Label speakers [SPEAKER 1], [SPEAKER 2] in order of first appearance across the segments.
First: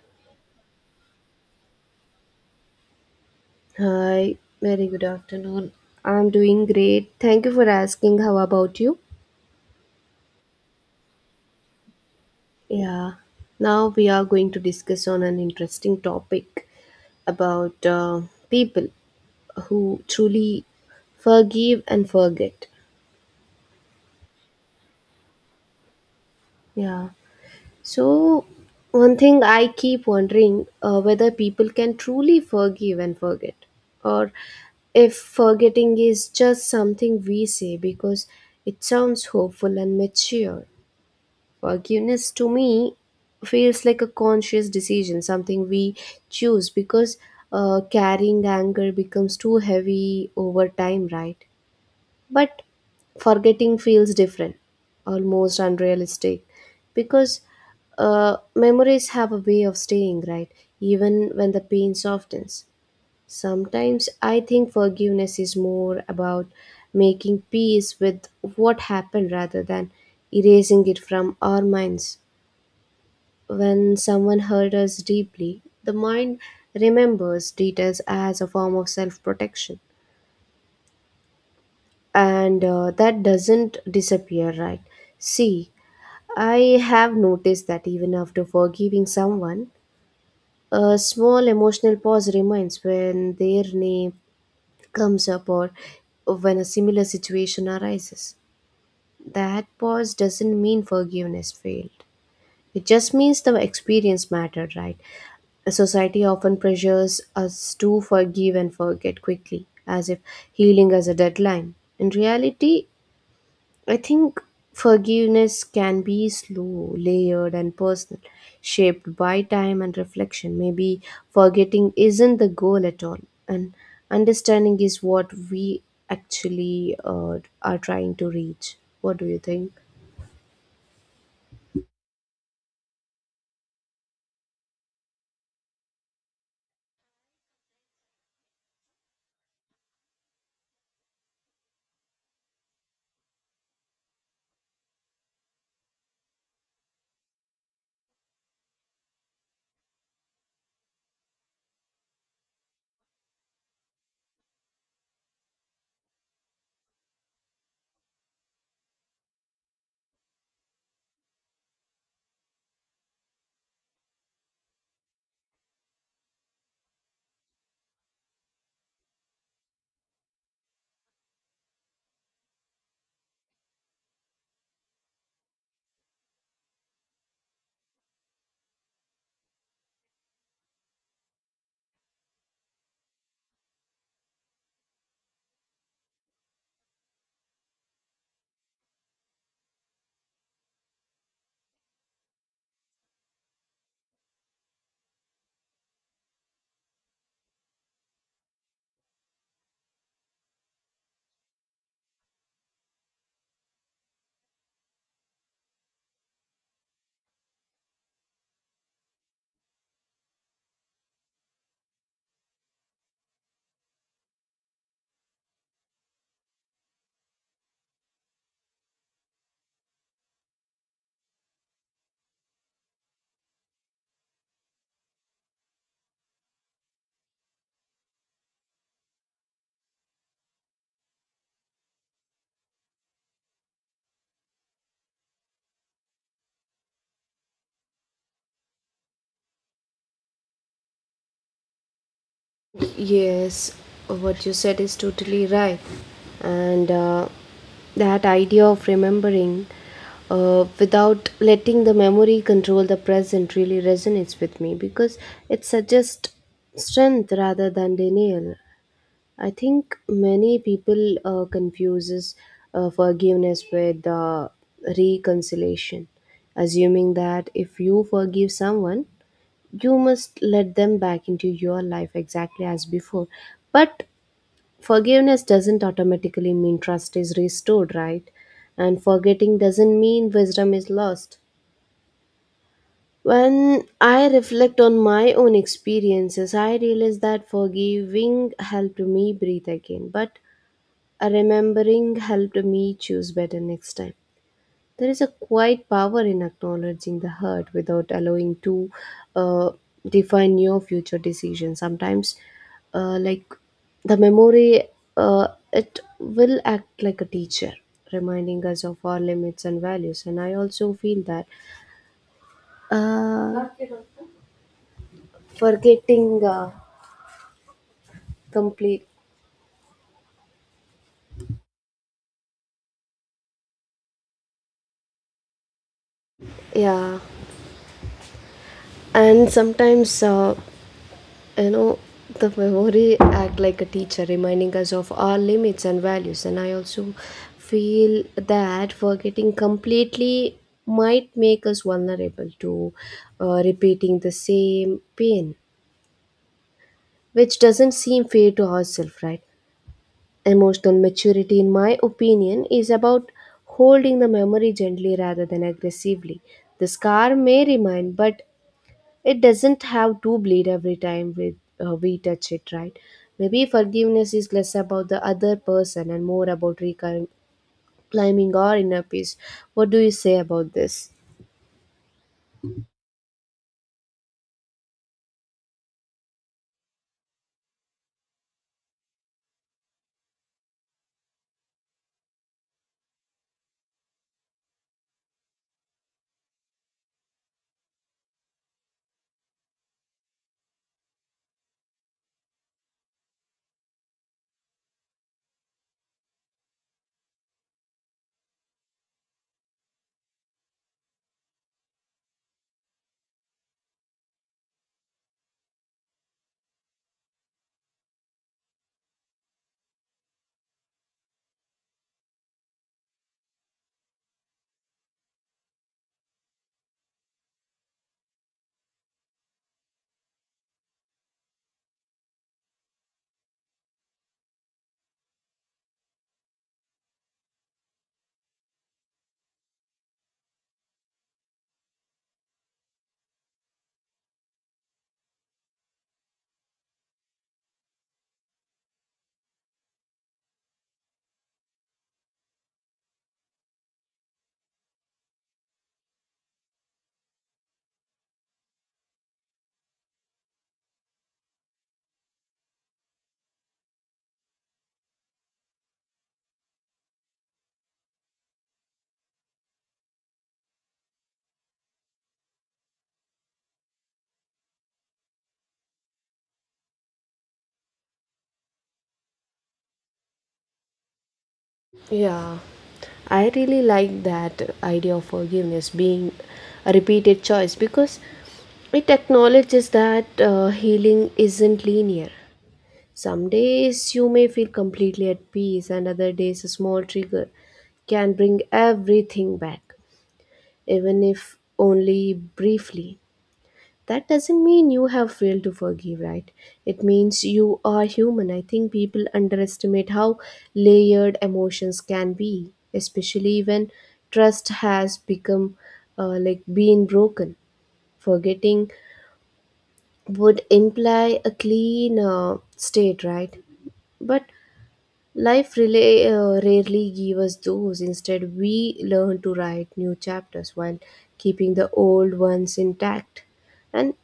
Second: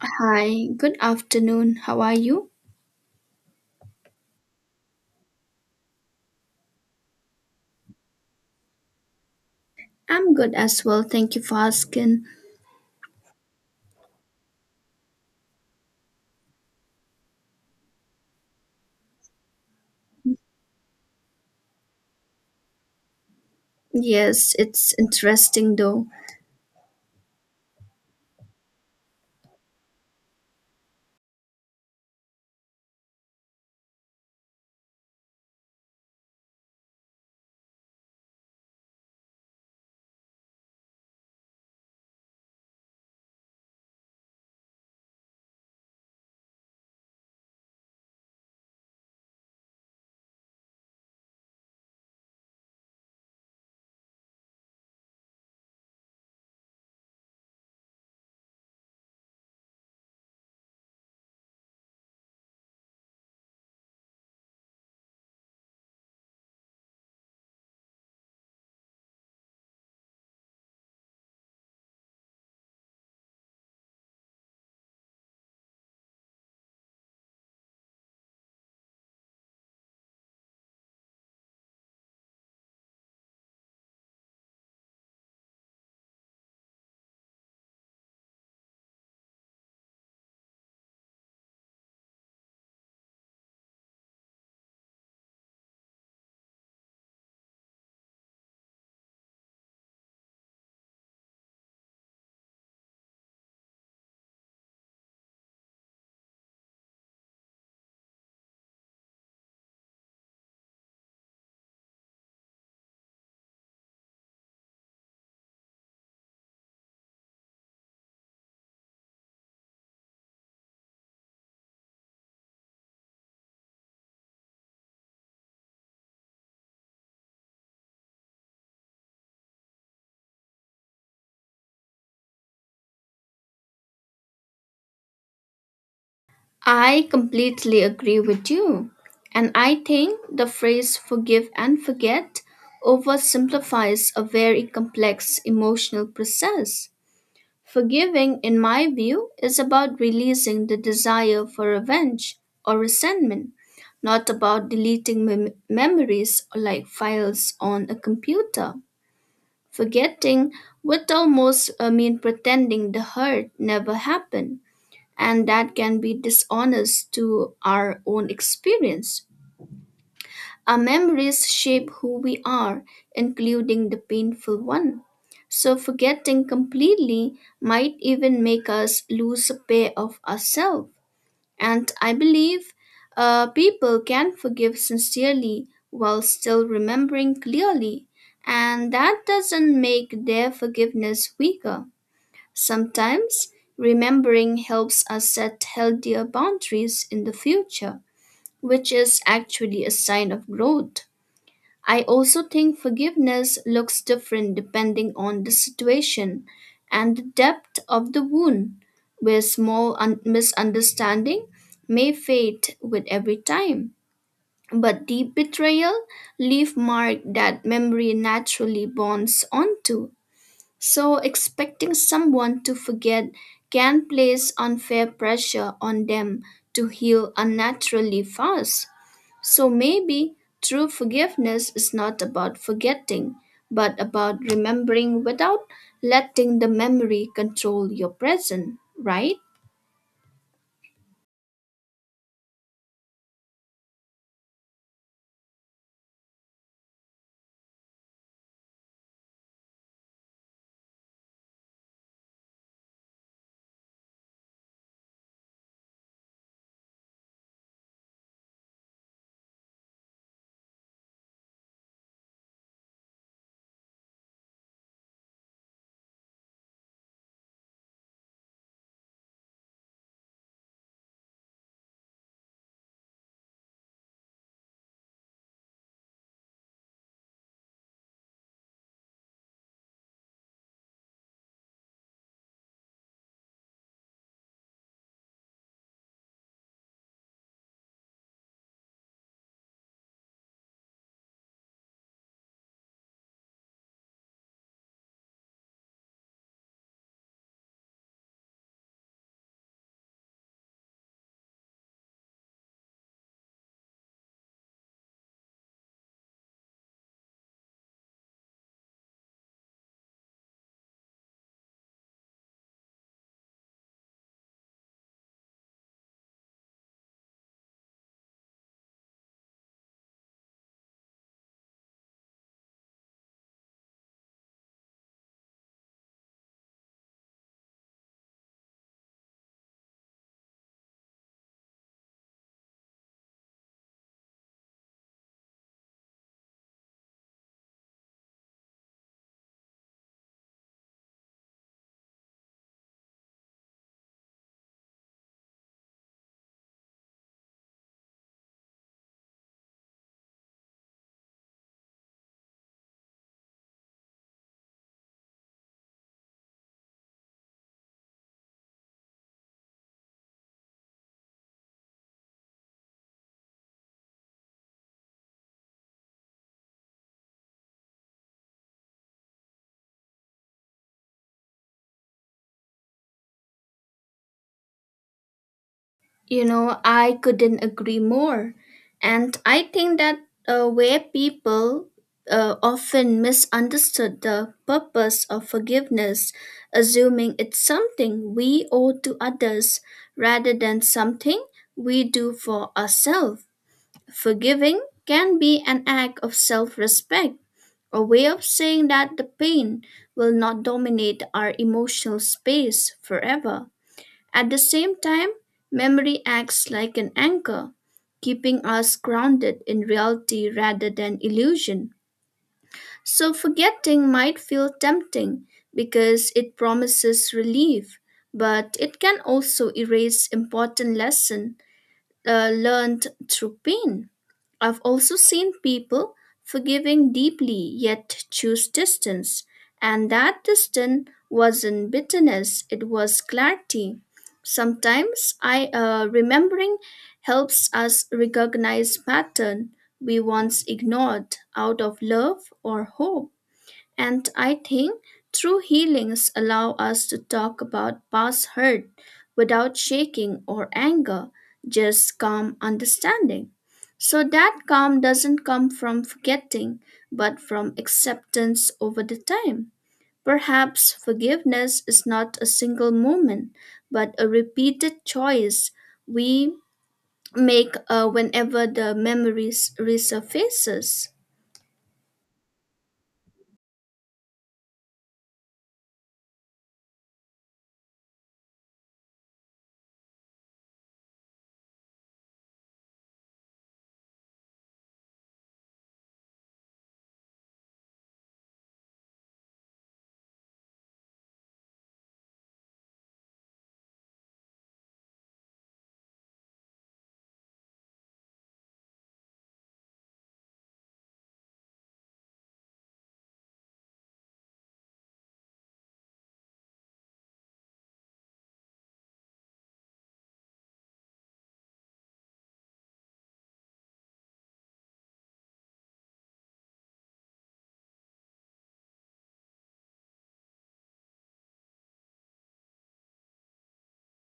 [SPEAKER 1] Hi, good afternoon. How are you?
[SPEAKER 2] Hi, very good afternoon. I'm doing great. Thank you for asking. How about you?
[SPEAKER 1] I'm good as well. Thank you for asking.
[SPEAKER 2] Yeah. Now we are going to discuss on an interesting topic about people who truly forgive and forget.
[SPEAKER 1] Yes, it's interesting though.
[SPEAKER 2] Yeah. So one thing I keep wondering, whether people can truly forgive and forget, or if forgetting is just something we say because it sounds hopeful and mature. Forgiveness to me feels like a conscious decision, something we choose because carrying anger becomes too heavy over time, right? But forgetting feels different, almost unrealistic, because memories have a way of staying, right? Even when the pain softens. Sometimes I think forgiveness is more about making peace with what happened rather than erasing it from our minds. When someone hurt us deeply, the mind remembers details as a form of self protection. And that doesn't disappear, right? See, I have noticed that even after forgiving someone, a small emotional pause remains when their name comes up or when a similar situation arises. That pause doesn't mean forgiveness failed. It just means the experience mattered, right? Society often pressures us to forgive and forget quickly, as if healing has a deadline. In reality, I think forgiveness can be slow, layered, and personal, shaped by time and reflection. Maybe forgetting isn't the goal at all, and understanding is what we actually, are trying to reach. What do you think?
[SPEAKER 1] I completely agree with you. And I think the phrase forgive and forget oversimplifies a very complex emotional process. Forgiving, in my view, is about releasing the desire for revenge or resentment, not about deleting memories or like files on a computer. Forgetting would almost mean pretending the hurt never happened, and that can be dishonest to our own experience. Our memories shape who we are, including the painful one. So, forgetting completely might even make us lose a pair of ourselves. And I believe people can forgive sincerely while still remembering clearly, and that doesn't make their forgiveness weaker. Sometimes remembering helps us set healthier boundaries in the future, which is actually a sign of growth. I also think forgiveness looks different depending on the situation and the depth of the wound, where small misunderstanding may fade with every time. But deep betrayal leave mark that memory naturally bonds onto. So expecting someone to forget can place unfair pressure on them to heal unnaturally fast. So maybe true forgiveness is not about forgetting, but about remembering without letting the memory control your present, right?
[SPEAKER 2] Yes, what you said is totally right. And that idea of remembering, without letting the memory control the present really resonates with me because it suggests strength rather than denial. I think many people, confuses, forgiveness with, reconciliation, assuming that if you forgive someone, you must let them back into your life exactly as before. But forgiveness doesn't automatically mean trust is restored, right? And forgetting doesn't mean wisdom is lost. When I reflect on my own experiences, I realize that forgiving helped me breathe again, but remembering helped me choose better next time. There is a quiet power in acknowledging the hurt without allowing to, uh, define your future decision. Sometimes, uh, like the memory, it will act like a teacher, reminding us of our limits and values. And I also feel that, uh, forgetting, complete, yeah, and sometimes. You know, the memory act like a teacher, reminding us of our limits and values. And I also feel that forgetting completely might make us vulnerable to, repeating the same pain, which doesn't seem fair to ourselves, right? Emotional maturity, in my opinion, is about holding the memory gently rather than aggressively. The scar may remain, but it doesn't have to bleed every time we touch it, right? Maybe forgiveness is less about the other person and more about reclaiming our inner peace. What do you say about this?
[SPEAKER 1] You know, I couldn't agree more. And I think that where people often misunderstood the purpose of forgiveness, assuming it's something we owe to others rather than something we do for ourselves. Forgiving can be an act of self respect, a way of saying that the pain will not dominate our emotional space forever. At the same time, memory acts like an anchor, keeping us grounded in reality rather than illusion. So, forgetting might feel tempting because it promises relief, but it can also erase important lessons learned through pain. I've also seen people forgiving deeply yet choose distance, and that distance wasn't bitterness, it was clarity. Sometimes I remembering helps us recognize pattern we once ignored out of love or hope. And I think true healings allow us to talk about past hurt without shaking or anger, just calm understanding. So that calm doesn't come from forgetting, but from acceptance over the time. Perhaps forgiveness is not a single moment, but a repeated choice we make whenever the memories resurfaces.
[SPEAKER 2] Yeah, I really like that idea of forgiveness being a repeated choice because it acknowledges that, healing isn't linear. Some days you may feel completely at peace, and other days a small trigger can bring everything back, even if only briefly. That doesn't mean you have failed to forgive, right? It means you are human. I think people underestimate how layered emotions can be, especially when trust has become, being broken. Forgetting would imply a clean, state, right? But life really, rarely gives us those. Instead, we learn to write new chapters while keeping the old ones intact. And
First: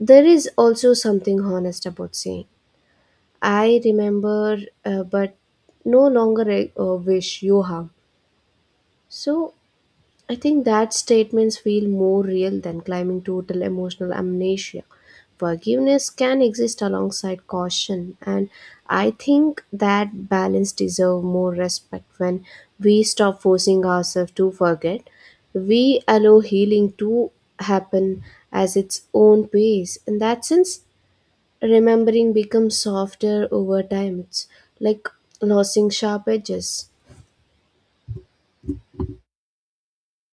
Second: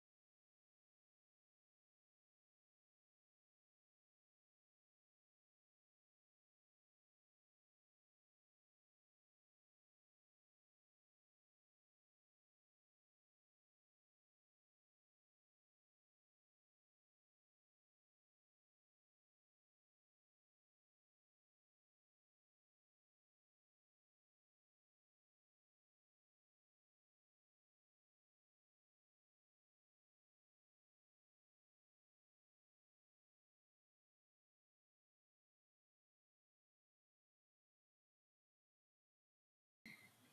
[SPEAKER 2] there is also something honest about saying, "I remember, but no longer, wish you harm." So I think that statements feel more real than claiming total emotional amnesia. Forgiveness can exist alongside caution, and I think that balance deserves more respect. When we stop forcing ourselves to forget, we allow healing to happen as its own pace. In that sense, remembering becomes softer over time. It's like losing sharp edges.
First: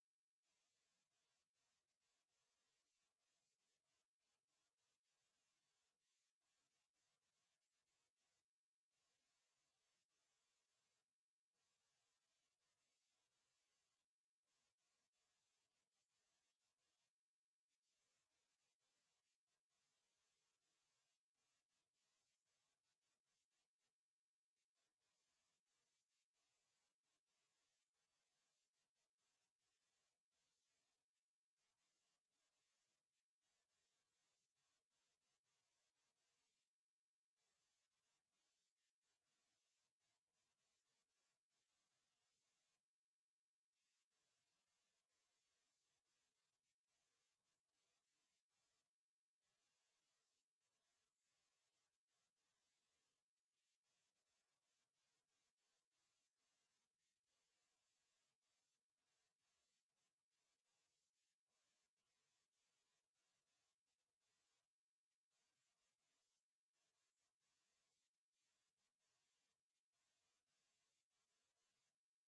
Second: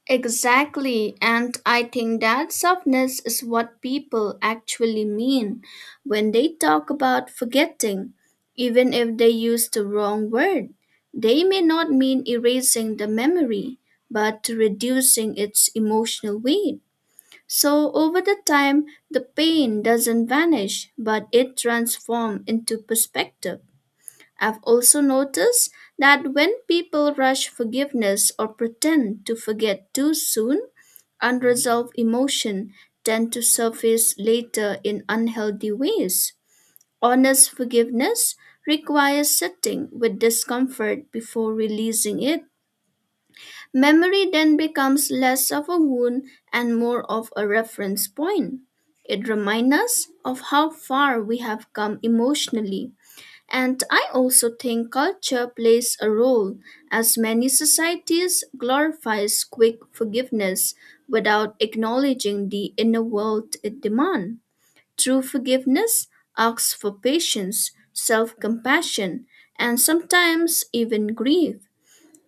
[SPEAKER 1] Exactly, and I think that softness is what people actually mean when they talk about forgetting, even if they use the wrong word. They may not mean erasing the memory, but reducing its emotional weight. So over the time, the pain doesn't vanish, but it transforms into perspective. I've also noticed that when people rush forgiveness or pretend to forget too soon, unresolved emotion tend to surface later in unhealthy ways. Honest forgiveness requires sitting with discomfort before releasing it. Memory then becomes less of a wound and more of a reference point. It reminds us of how far we have come emotionally and I also think culture plays a role, as many societies glorifies quick forgiveness without acknowledging the inner world it demands. True forgiveness asks for patience, self compassion, and sometimes even grief.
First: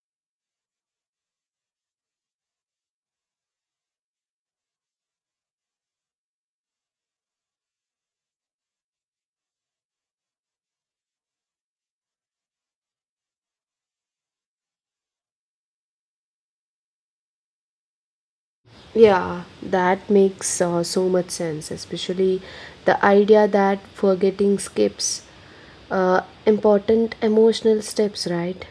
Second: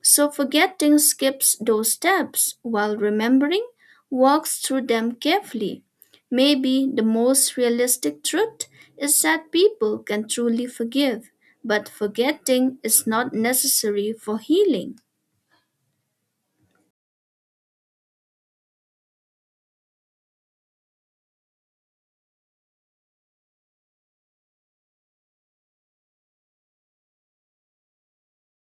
[SPEAKER 1] So forgetting skips those steps, while remembering walks through them carefully. Maybe the most realistic truth is that people can truly forgive, but forgetting is not necessary for healing.
[SPEAKER 2] Yeah, that makes, so much sense, especially the idea that forgetting skips, important emotional steps, right?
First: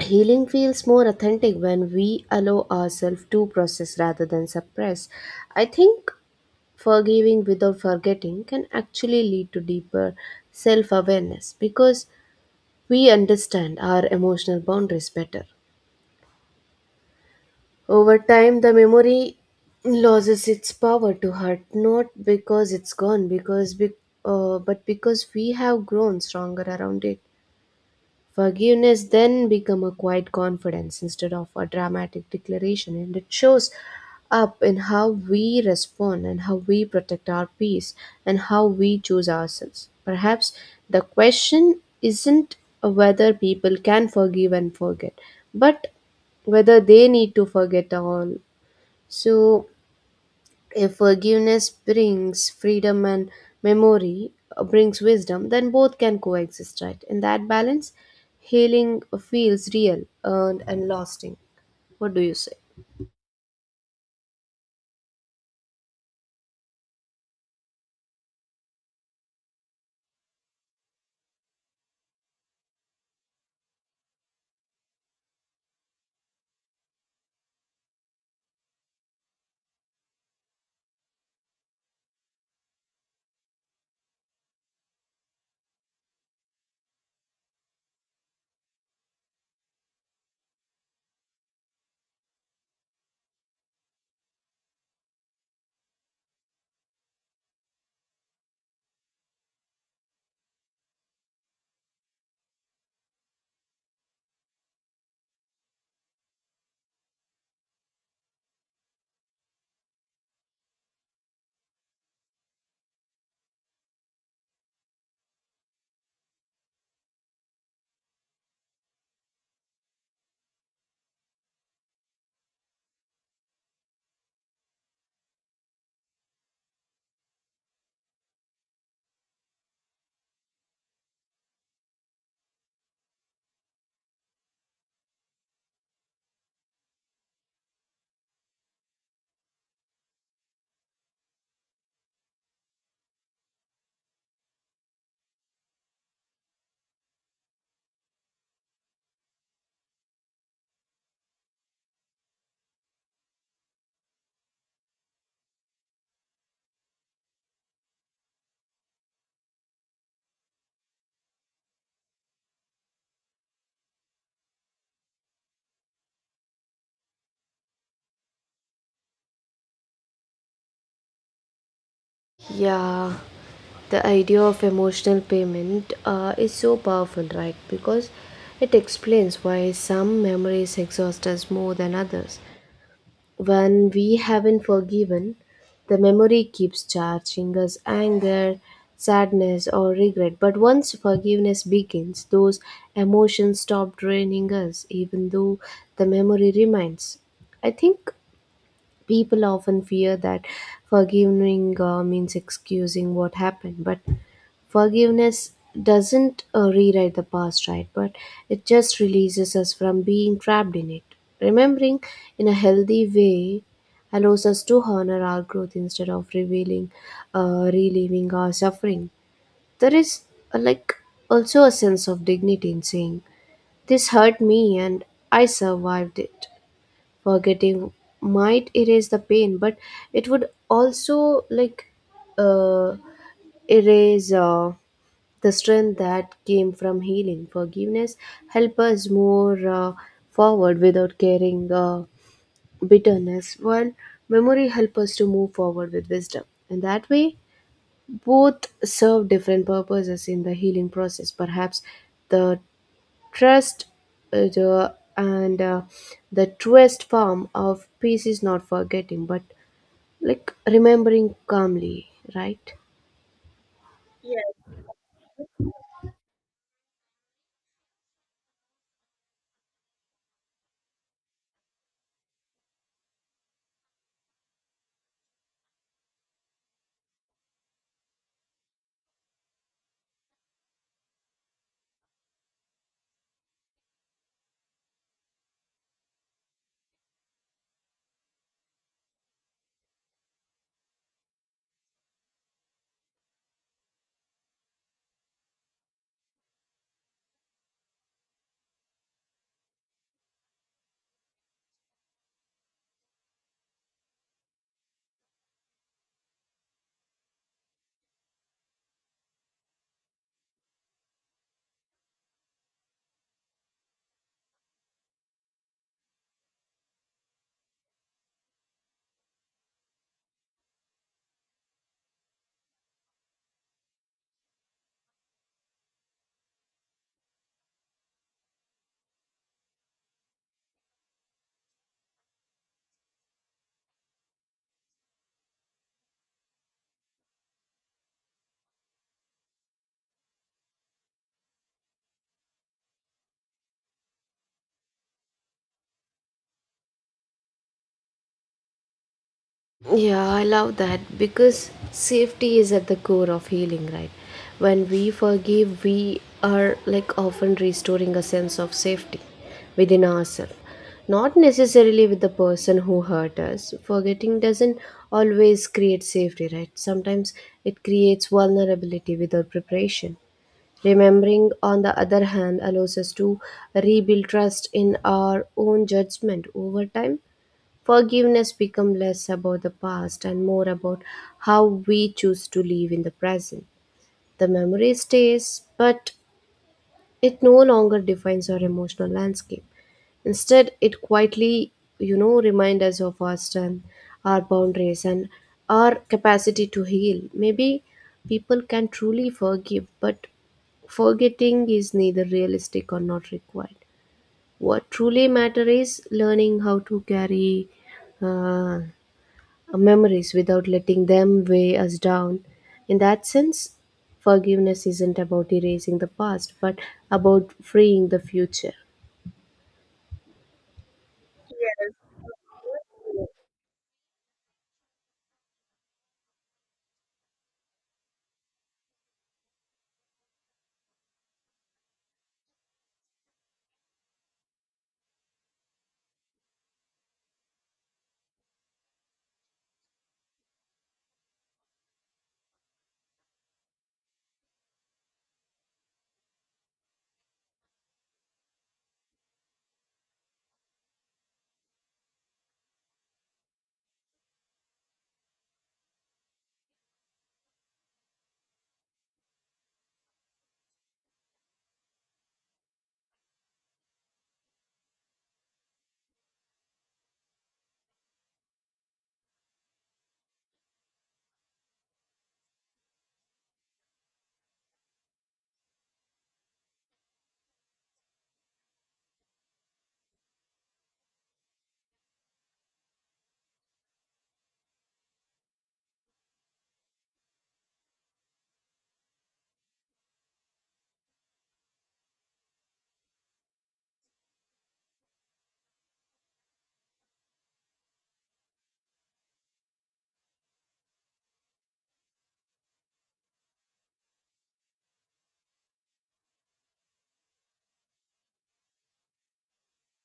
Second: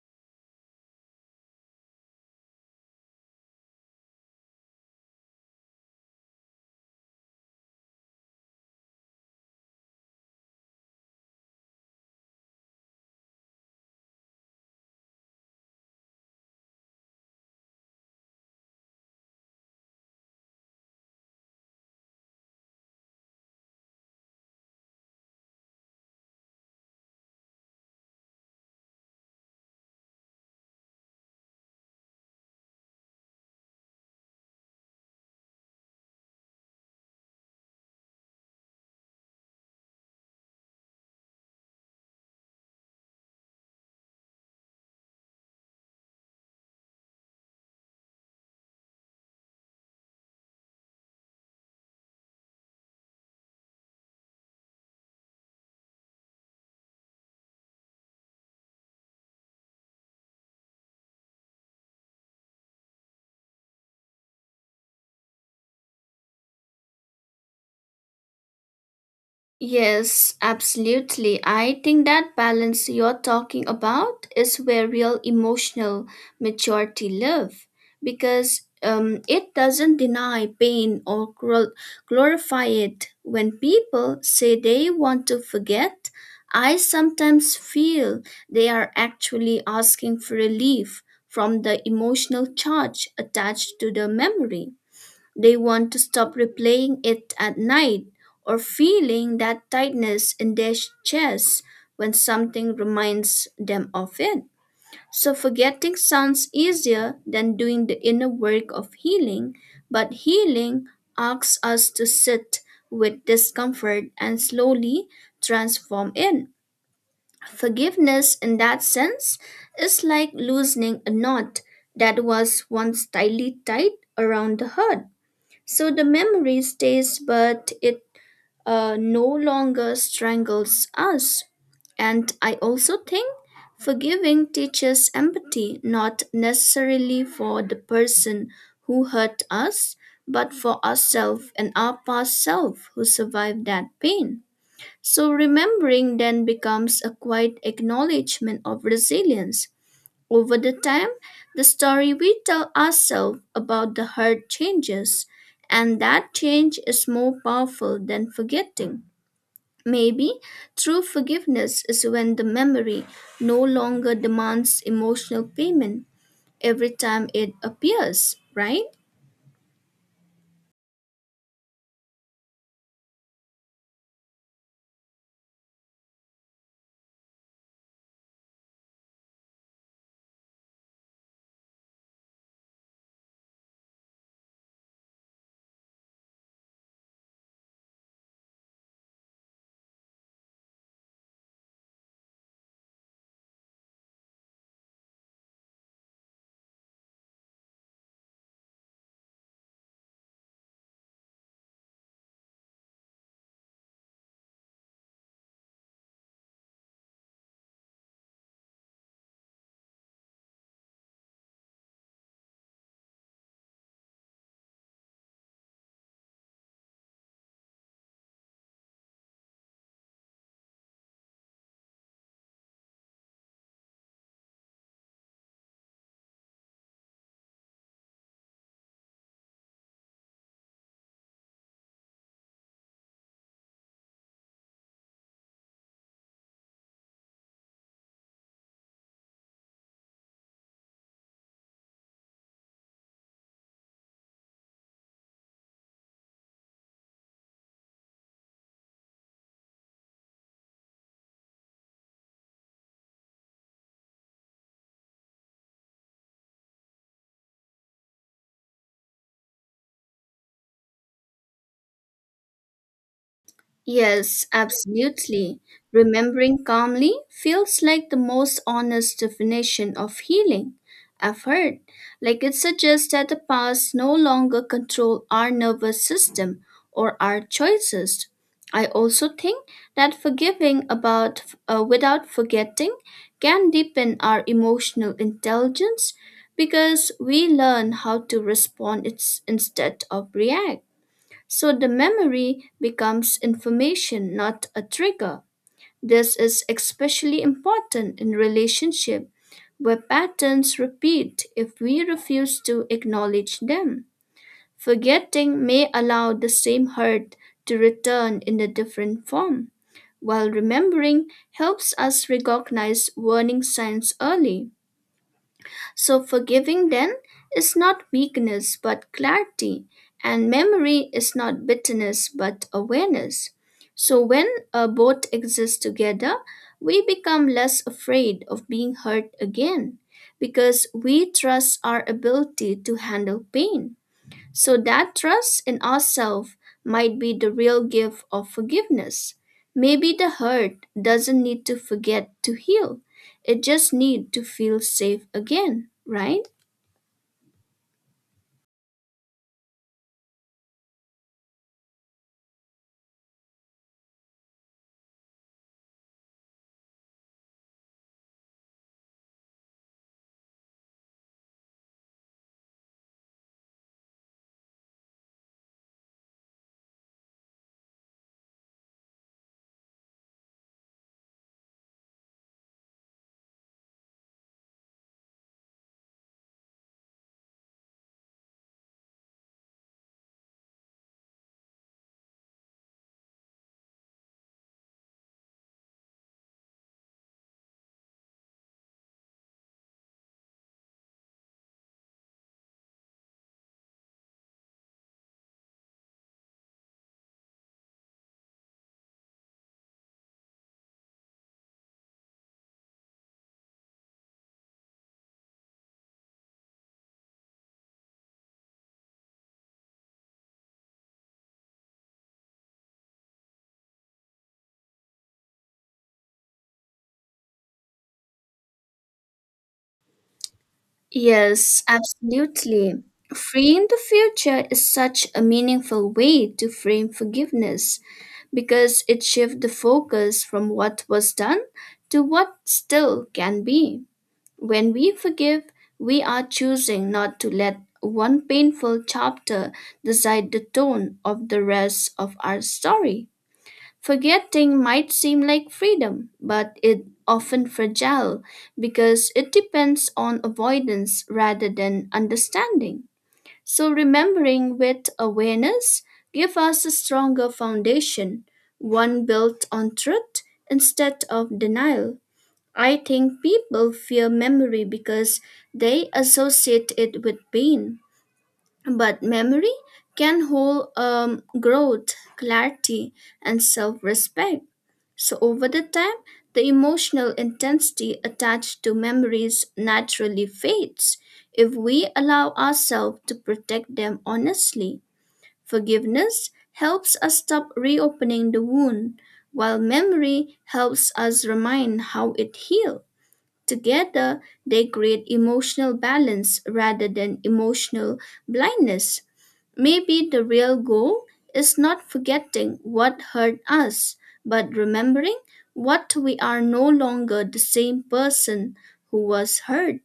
[SPEAKER 2] Healing feels more authentic when we allow ourselves to process rather than suppress. I think forgiving without forgetting can actually lead to deeper self awareness because we understand our emotional boundaries better. Over time, the memory loses its power to hurt, not because it's gone, but because we have grown stronger around it. Forgiveness then become a quiet confidence instead of a dramatic declaration, and it shows up in how we respond and how we protect our peace and how we choose ourselves. Perhaps the question isn't whether people can forgive and forget, but whether they need to forget all. So, if forgiveness brings freedom and memory, brings wisdom, then both can coexist, right? In that balance, healing feels real, earned, and lasting. What do you say?
[SPEAKER 1] Yes, absolutely. I think that balance you're talking about is where real emotional maturity live because it doesn't deny pain or glorify it. When people say they want to forget, I sometimes feel they are actually asking for relief from the emotional charge attached to the memory. They want to stop replaying it at night or feeling that tightness in their chest when something reminds them of it. So forgetting sounds easier than doing the inner work of healing, but healing asks us to sit with discomfort and slowly transform it. Forgiveness, in that sense, is like loosening a knot that was once tightly tied around the heart. So the memory stays, but it no longer strangles us. And I also think forgiving teaches empathy, not necessarily for the person who hurt us, but for ourselves and our past self who survived that pain. So remembering then becomes a quiet acknowledgement of resilience over the time, the story we tell ourselves about the hurt changes, and that change is more powerful than forgetting. Maybe true forgiveness is when the memory no longer demands emotional payment every time it appears, right?
[SPEAKER 2] Yeah, the idea of emotional payment, is so powerful, right? Because it explains why some memories exhaust us more than others. When we haven't forgiven, the memory keeps charging us anger, sadness, or regret. But once forgiveness begins, those emotions stop draining us, even though the memory remains. I think people often fear that forgiving, means excusing what happened, but forgiveness doesn't, rewrite the past, right? But it just releases us from being trapped in it. Remembering in a healthy way allows us to honor our growth instead of relieving our suffering. There is, uh, like also a sense of dignity in saying, "This hurt me, and I survived it." Forgetting might erase the pain, but it would also, like uh, erase, the strength that came from healing. Forgiveness help us more, forward without carrying, bitterness, while memory help us to move forward with wisdom. And that way, both serve different purposes in the healing process. Perhaps the trust the, and the truest form of peace is not forgetting, but like remembering calmly, right?
[SPEAKER 1] Yes, absolutely. Remembering calmly feels like the most honest definition of healing. I've heard, like it suggests that the past no longer control our nervous system or our choices. I also think that forgiving about without forgetting can deepen our emotional intelligence because we learn how to respond its, instead of react. So the memory becomes information, not a trigger. This is especially important in relationship where patterns repeat if we refuse to acknowledge them. Forgetting may allow the same hurt to return in a different form, while remembering helps us recognize warning signs early. So, forgiving then is not weakness but clarity, and memory is not bitterness but awareness. So, when both exist together, we become less afraid of being hurt again because we trust our ability to handle pain. So that trust in ourselves might be the real gift of forgiveness. Maybe the hurt doesn't need to forget to heal. It just needs to feel safe again, right?
[SPEAKER 2] Yeah, I love that because safety is at the core of healing, right? When we forgive, we are like often restoring a sense of safety within ourselves, not necessarily with the person who hurt us. Forgetting doesn't always create safety, right? Sometimes it creates vulnerability without preparation. Remembering, on the other hand, allows us to rebuild trust in our own judgment over time. Forgiveness becomes less about the past and more about how we choose to live in the present. The memory stays, but it no longer defines our emotional landscape. Instead, it quietly, you know, reminds us of our strength, our boundaries, and our capacity to heal. Maybe people can truly forgive, but forgetting is neither realistic or not required. What truly matters is learning how to carry, uh, our memories without letting them weigh us down. In that sense, forgiveness isn't about erasing the past, but about freeing the future.
[SPEAKER 1] Yes, absolutely. Freeing the future is such a meaningful way to frame forgiveness because it shifts the focus from what was done to what still can be. When we forgive, we are choosing not to let one painful chapter decide the tone of the rest of our story. Forgetting might seem like freedom, but it often fragile because it depends on avoidance rather than understanding. So remembering with awareness give us a stronger foundation, one built on truth instead of denial. I think people fear memory because they associate it with pain. But memory can hold growth, clarity, and self respect. So, over the time, the emotional intensity attached to memories naturally fades if we allow ourselves to protect them honestly. Forgiveness helps us stop reopening the wound, while memory helps us remind how it healed. Together, they create emotional balance rather than emotional blindness. Maybe the real goal is not forgetting what hurt us, but remembering what we are no longer the same person who was hurt.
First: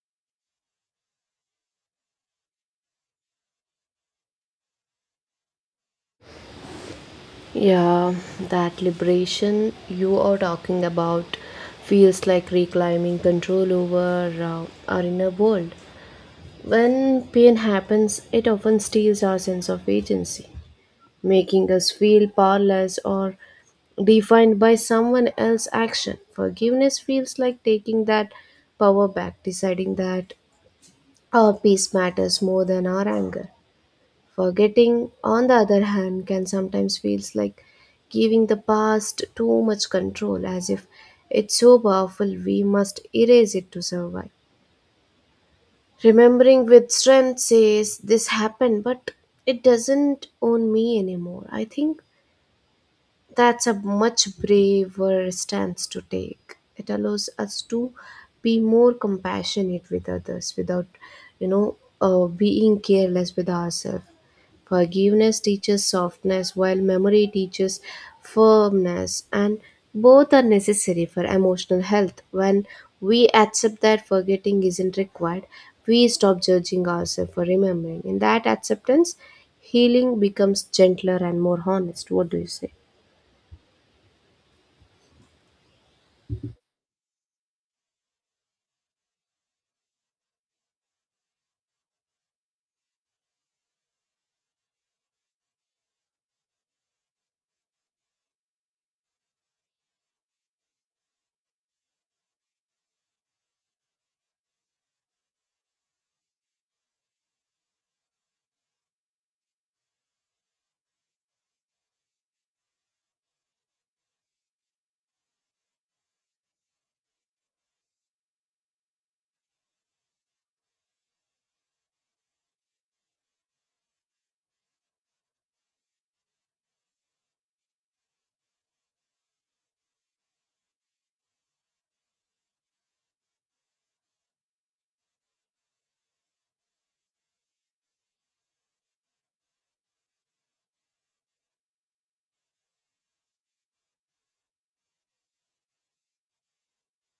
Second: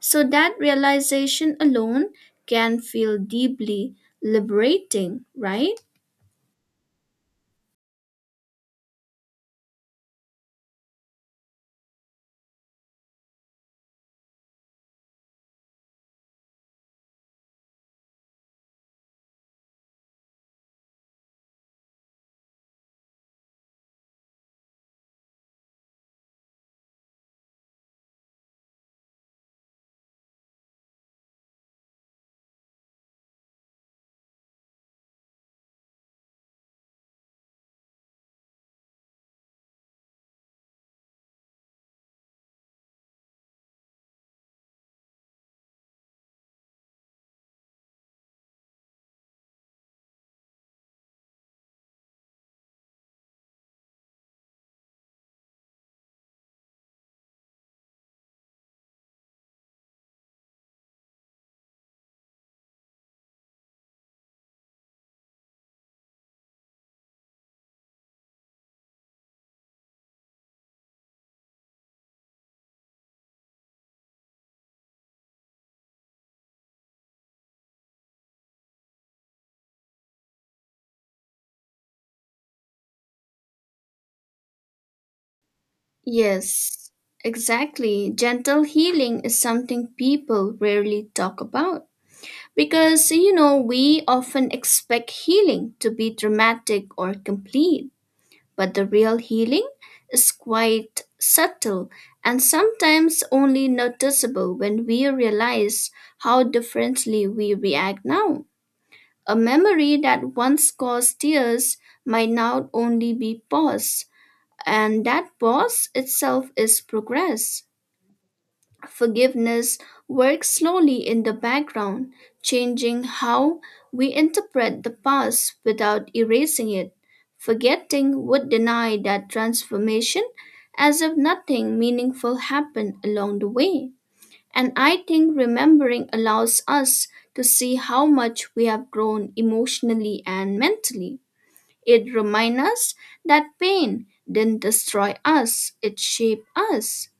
[SPEAKER 1] So that realization alone can feel deeply liberating, right?
[SPEAKER 2] Yeah, that liberation you are talking about feels like reclaiming control over, our inner world. When pain happens, it often steals our sense of agency, making us feel powerless or defined by someone else's action. Forgiveness feels like taking that power back, deciding that our peace matters more than our anger. Forgetting, on the other hand, can sometimes feels like giving the past too much control, as if it's so powerful we must erase it to survive. Remembering with strength says this happened, but it doesn't own me anymore. I think that's a much braver stance to take. It allows us to be more compassionate with others without, you know, being careless with ourselves. Forgiveness teaches softness, while memory teaches firmness, and both are necessary for emotional health. When we accept that forgetting isn't required, we stop judging ourselves for remembering. In that acceptance, healing becomes gentler and more honest. What do you say?
[SPEAKER 1] Yes, exactly. Gentle healing is something people rarely talk about. Because, you know, we often expect healing to be dramatic or complete, but the real healing is quite subtle and sometimes only noticeable when we realize how differently we react now. A memory that once caused tears might now only be pause, and that pause itself is progress. Forgiveness works slowly in the background, changing how we interpret the past without erasing it. Forgetting would deny that transformation as if nothing meaningful happened along the way. And I think remembering allows us to see how much we have grown emotionally and mentally. It reminds us that pain didn't destroy us, it shaped us.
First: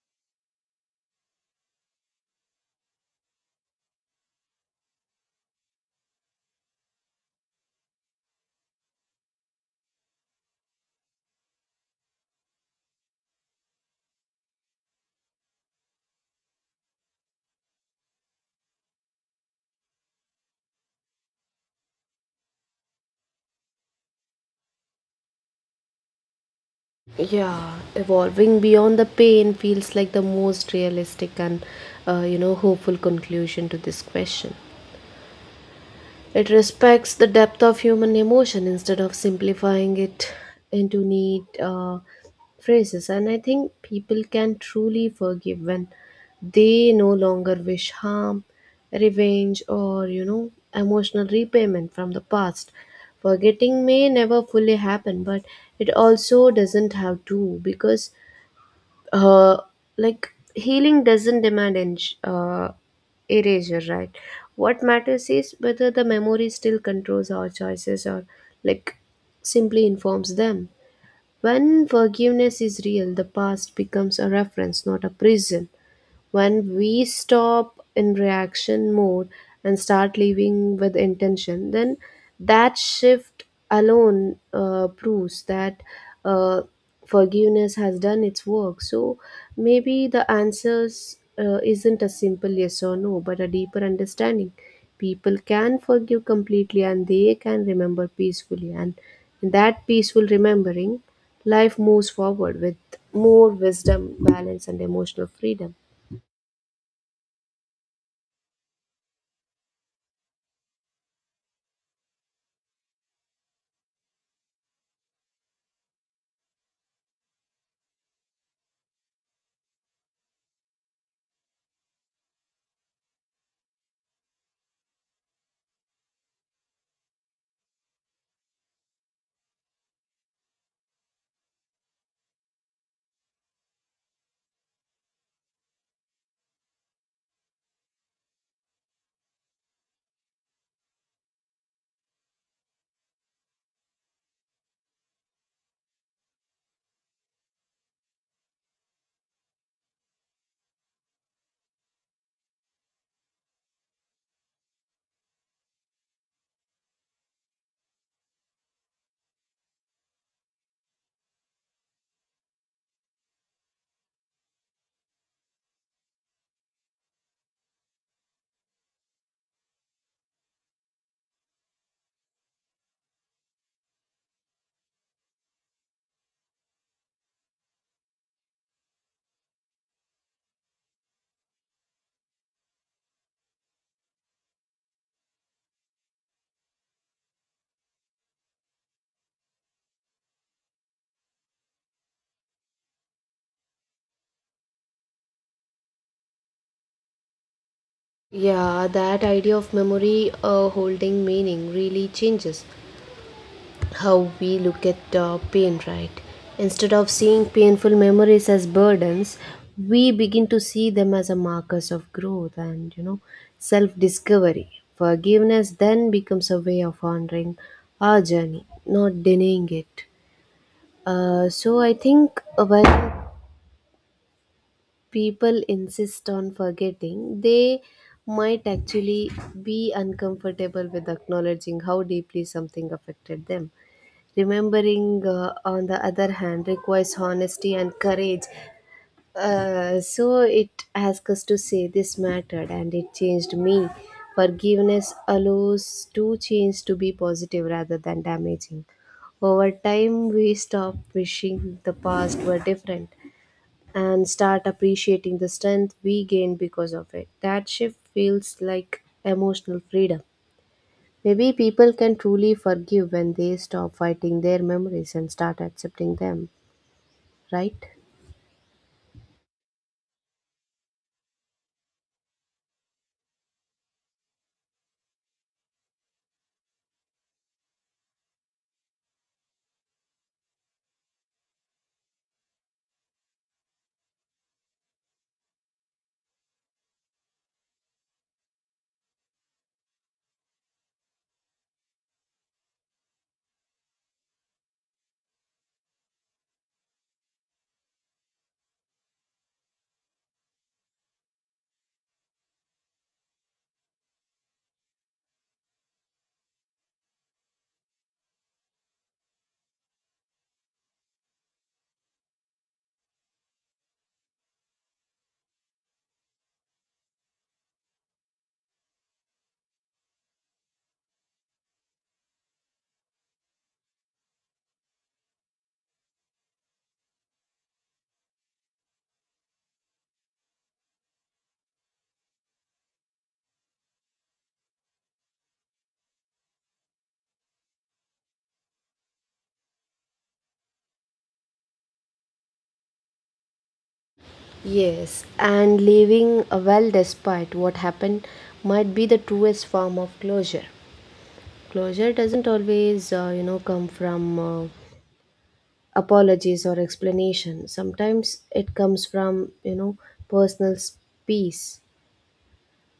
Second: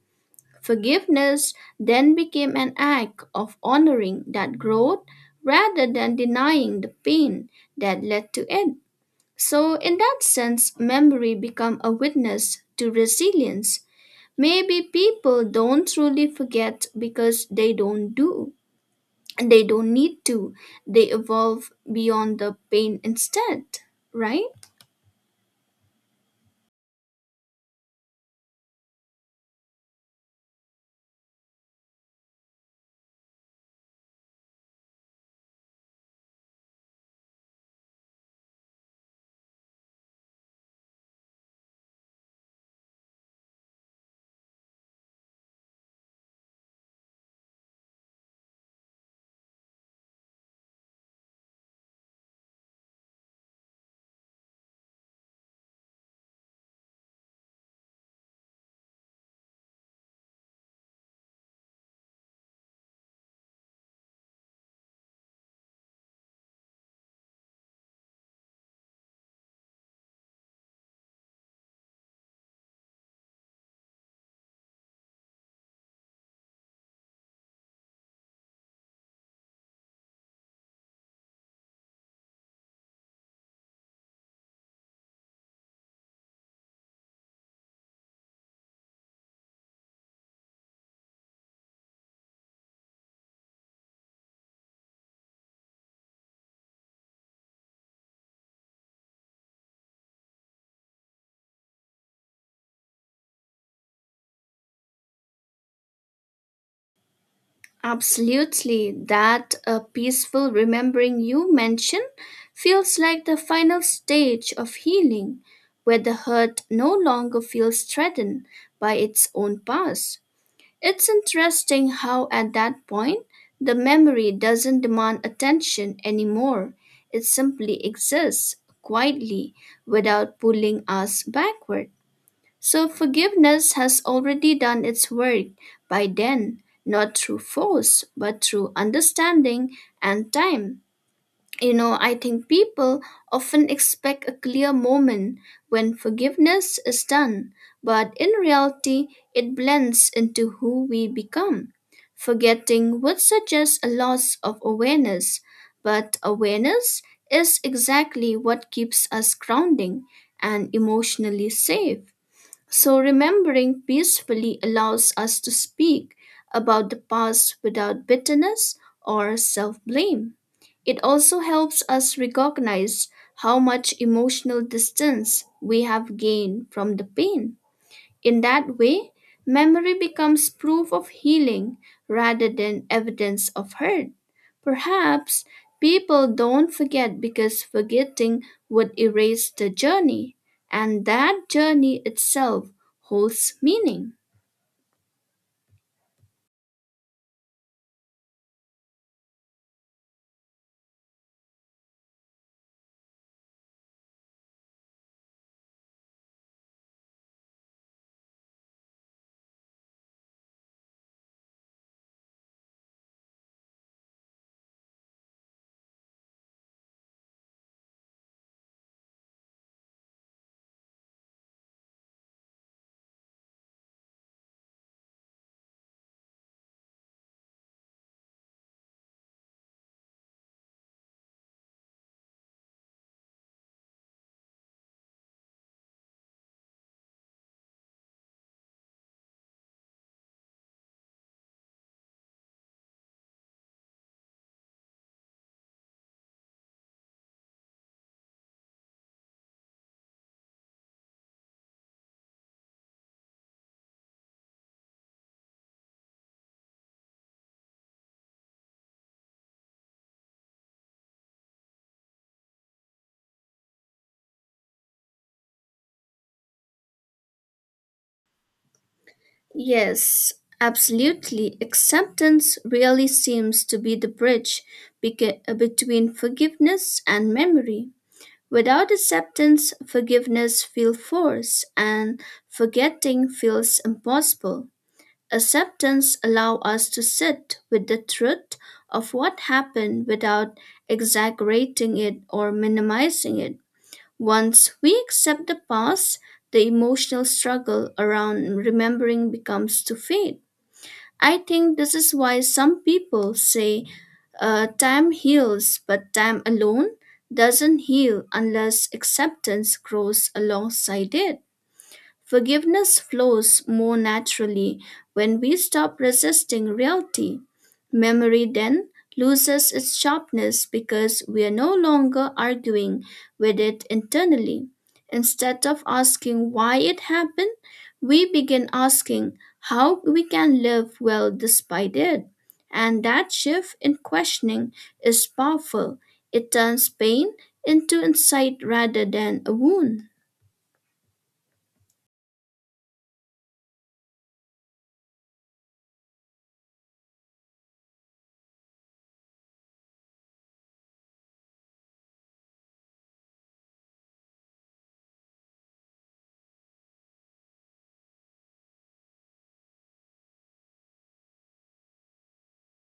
[SPEAKER 1] Forgiveness then became an act of honoring that growth rather than denying the pain that led to it. So, in that sense, memory become a witness to resilience. Maybe people don't truly forget because they don't need to. They evolve beyond the pain instead, right?
[SPEAKER 2] Yeah, evolving beyond the pain feels like the most realistic and, you know, hopeful conclusion to this question. It respects the depth of human emotion instead of simplifying it into neat, phrases. And I think people can truly forgive when they no longer wish harm, revenge, or, you know, emotional repayment from the past. Forgetting may never fully happen, but it also doesn't have to because, uh, healing doesn't demand uh, erasure, right? What matters is whether the memory still controls our choices or like simply informs them. When forgiveness is real, the past becomes a reference, not a prison. When we stop in reaction mode and start living with intention, then that shift alone, proves that, uh, forgiveness has done its work. So maybe the answers, isn't a simple yes or no, but a deeper understanding. People can forgive completely and they can remember peacefully, and in that peaceful remembering, life moves forward with more wisdom, balance, and emotional freedom.
[SPEAKER 1] Absolutely. That peaceful remembering you mentioned feels like the final stage of healing, where the hurt no longer feels threatened by its own past. It's interesting how, at that point, the memory doesn't demand attention anymore. It simply exists quietly without pulling us backward. So forgiveness has already done its work by then, not through force, but through understanding and time. You know, I think people often expect a clear moment when forgiveness is done, but in reality, it blends into who we become. Forgetting would suggest a loss of awareness, but awareness is exactly what keeps us grounding and emotionally safe. So, remembering peacefully allows us to speak about the past without bitterness or self blame. It also helps us recognize how much emotional distance we have gained from the pain. In that way, memory becomes proof of healing rather than evidence of hurt. Perhaps people don't forget because forgetting would erase the journey, and that journey itself holds meaning.
[SPEAKER 2] Yeah, that idea of memory, holding meaning really changes how we look at, pain, right? Instead of seeing painful memories as burdens, we begin to see them as a markers of growth and, you know, self-discovery. Forgiveness then becomes a way of honoring our journey, not denying it. So I think, when people insist on forgetting, they might actually be uncomfortable with acknowledging how deeply something affected them. Remembering, on the other hand, requires honesty and courage. So it asks us to say this mattered and it changed me. Forgiveness allows to change to be positive rather than damaging. Over time, we stop wishing the past were different and start appreciating the strength we gain because of it. That shift feels like emotional freedom. Maybe people can truly forgive when they stop fighting their memories and start accepting them, right?
[SPEAKER 1] Yes, absolutely. Acceptance really seems to be the bridge between forgiveness and memory. Without acceptance, forgiveness feels forced and forgetting feels impossible. Acceptance allows us to sit with the truth of what happened without exaggerating it or minimizing it. Once we accept the past, the emotional struggle around remembering becomes to fade. I think this is why some people say time heals, but time alone doesn't heal unless acceptance grows alongside it. Forgiveness flows more naturally when we stop resisting reality. Memory then loses its sharpness because we are no longer arguing with it internally. Instead of asking why it happened, we begin asking how we can live well despite it. And that shift in questioning is powerful. It turns pain into insight rather than a wound.
[SPEAKER 2] Yes, and living well despite what happened might be the truest form of closure. Closure doesn't always, you know, come from, apologies or explanation. Sometimes it comes from, you know, personal s- peace.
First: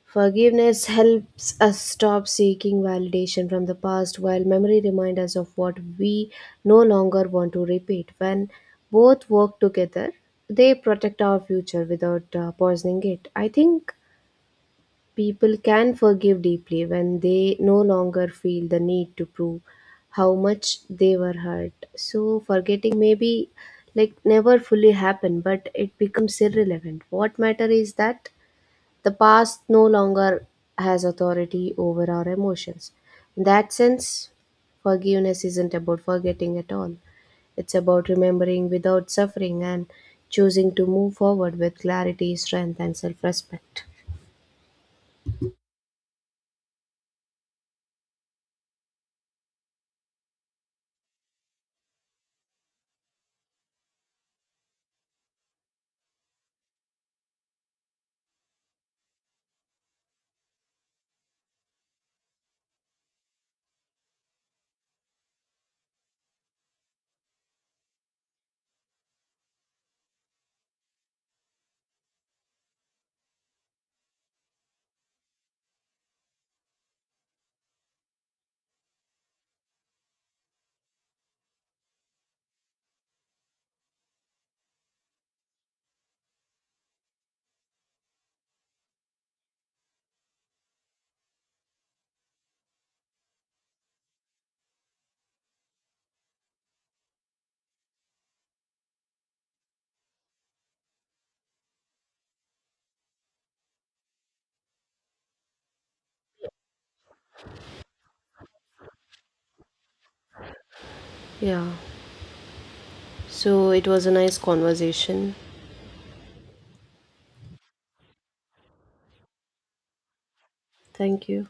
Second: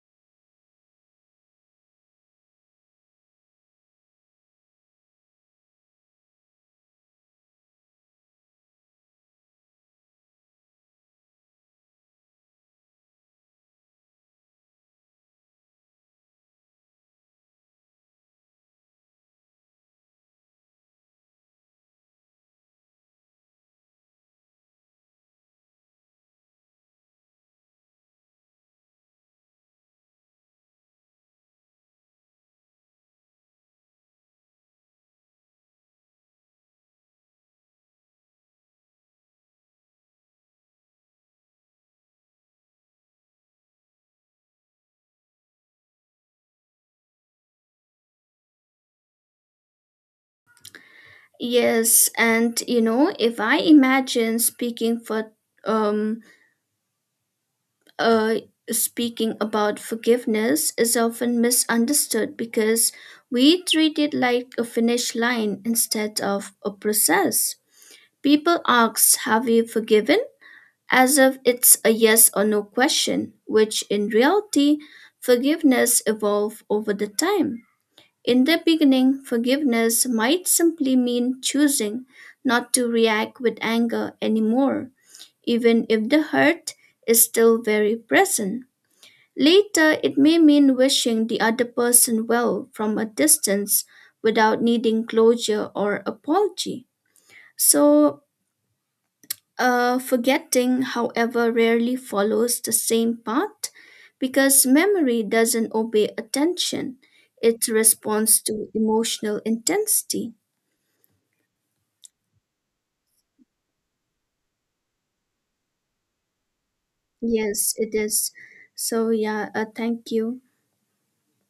[SPEAKER 2] Forgiveness helps us stop seeking validation from the past while memory reminds us of what we no longer want to repeat. When both work together, they protect our future without, poisoning it. I think people can forgive deeply when they no longer feel the need to prove how much they were hurt. So, forgetting maybe like never fully happen, but it becomes irrelevant. What matter is that the past no longer has authority over our emotions. In that sense, forgiveness isn't about forgetting at all. It's about remembering without suffering and choosing to move forward with clarity, strength, and self respect.
[SPEAKER 1] Yes, and you know, if I imagine speaking for um uh speaking about forgiveness is often misunderstood because we treat it like a finish line instead of a process. People ask, "Have you forgiven?" as if it's a yes or no question, which in reality, forgiveness evolves over the time. In the beginning, forgiveness might simply mean choosing not to react with anger anymore, even if the hurt is still very present. Later, it may mean wishing the other person well from a distance without needing closure or apology. So, forgetting, however, rarely follows the same path because memory doesn't obey attention, it responds to emotional intensity.
[SPEAKER 2] Yeah, so it was a nice conversation.
[SPEAKER 1] Yes, it is. So, yeah, thank you.
[SPEAKER 2] Thank you.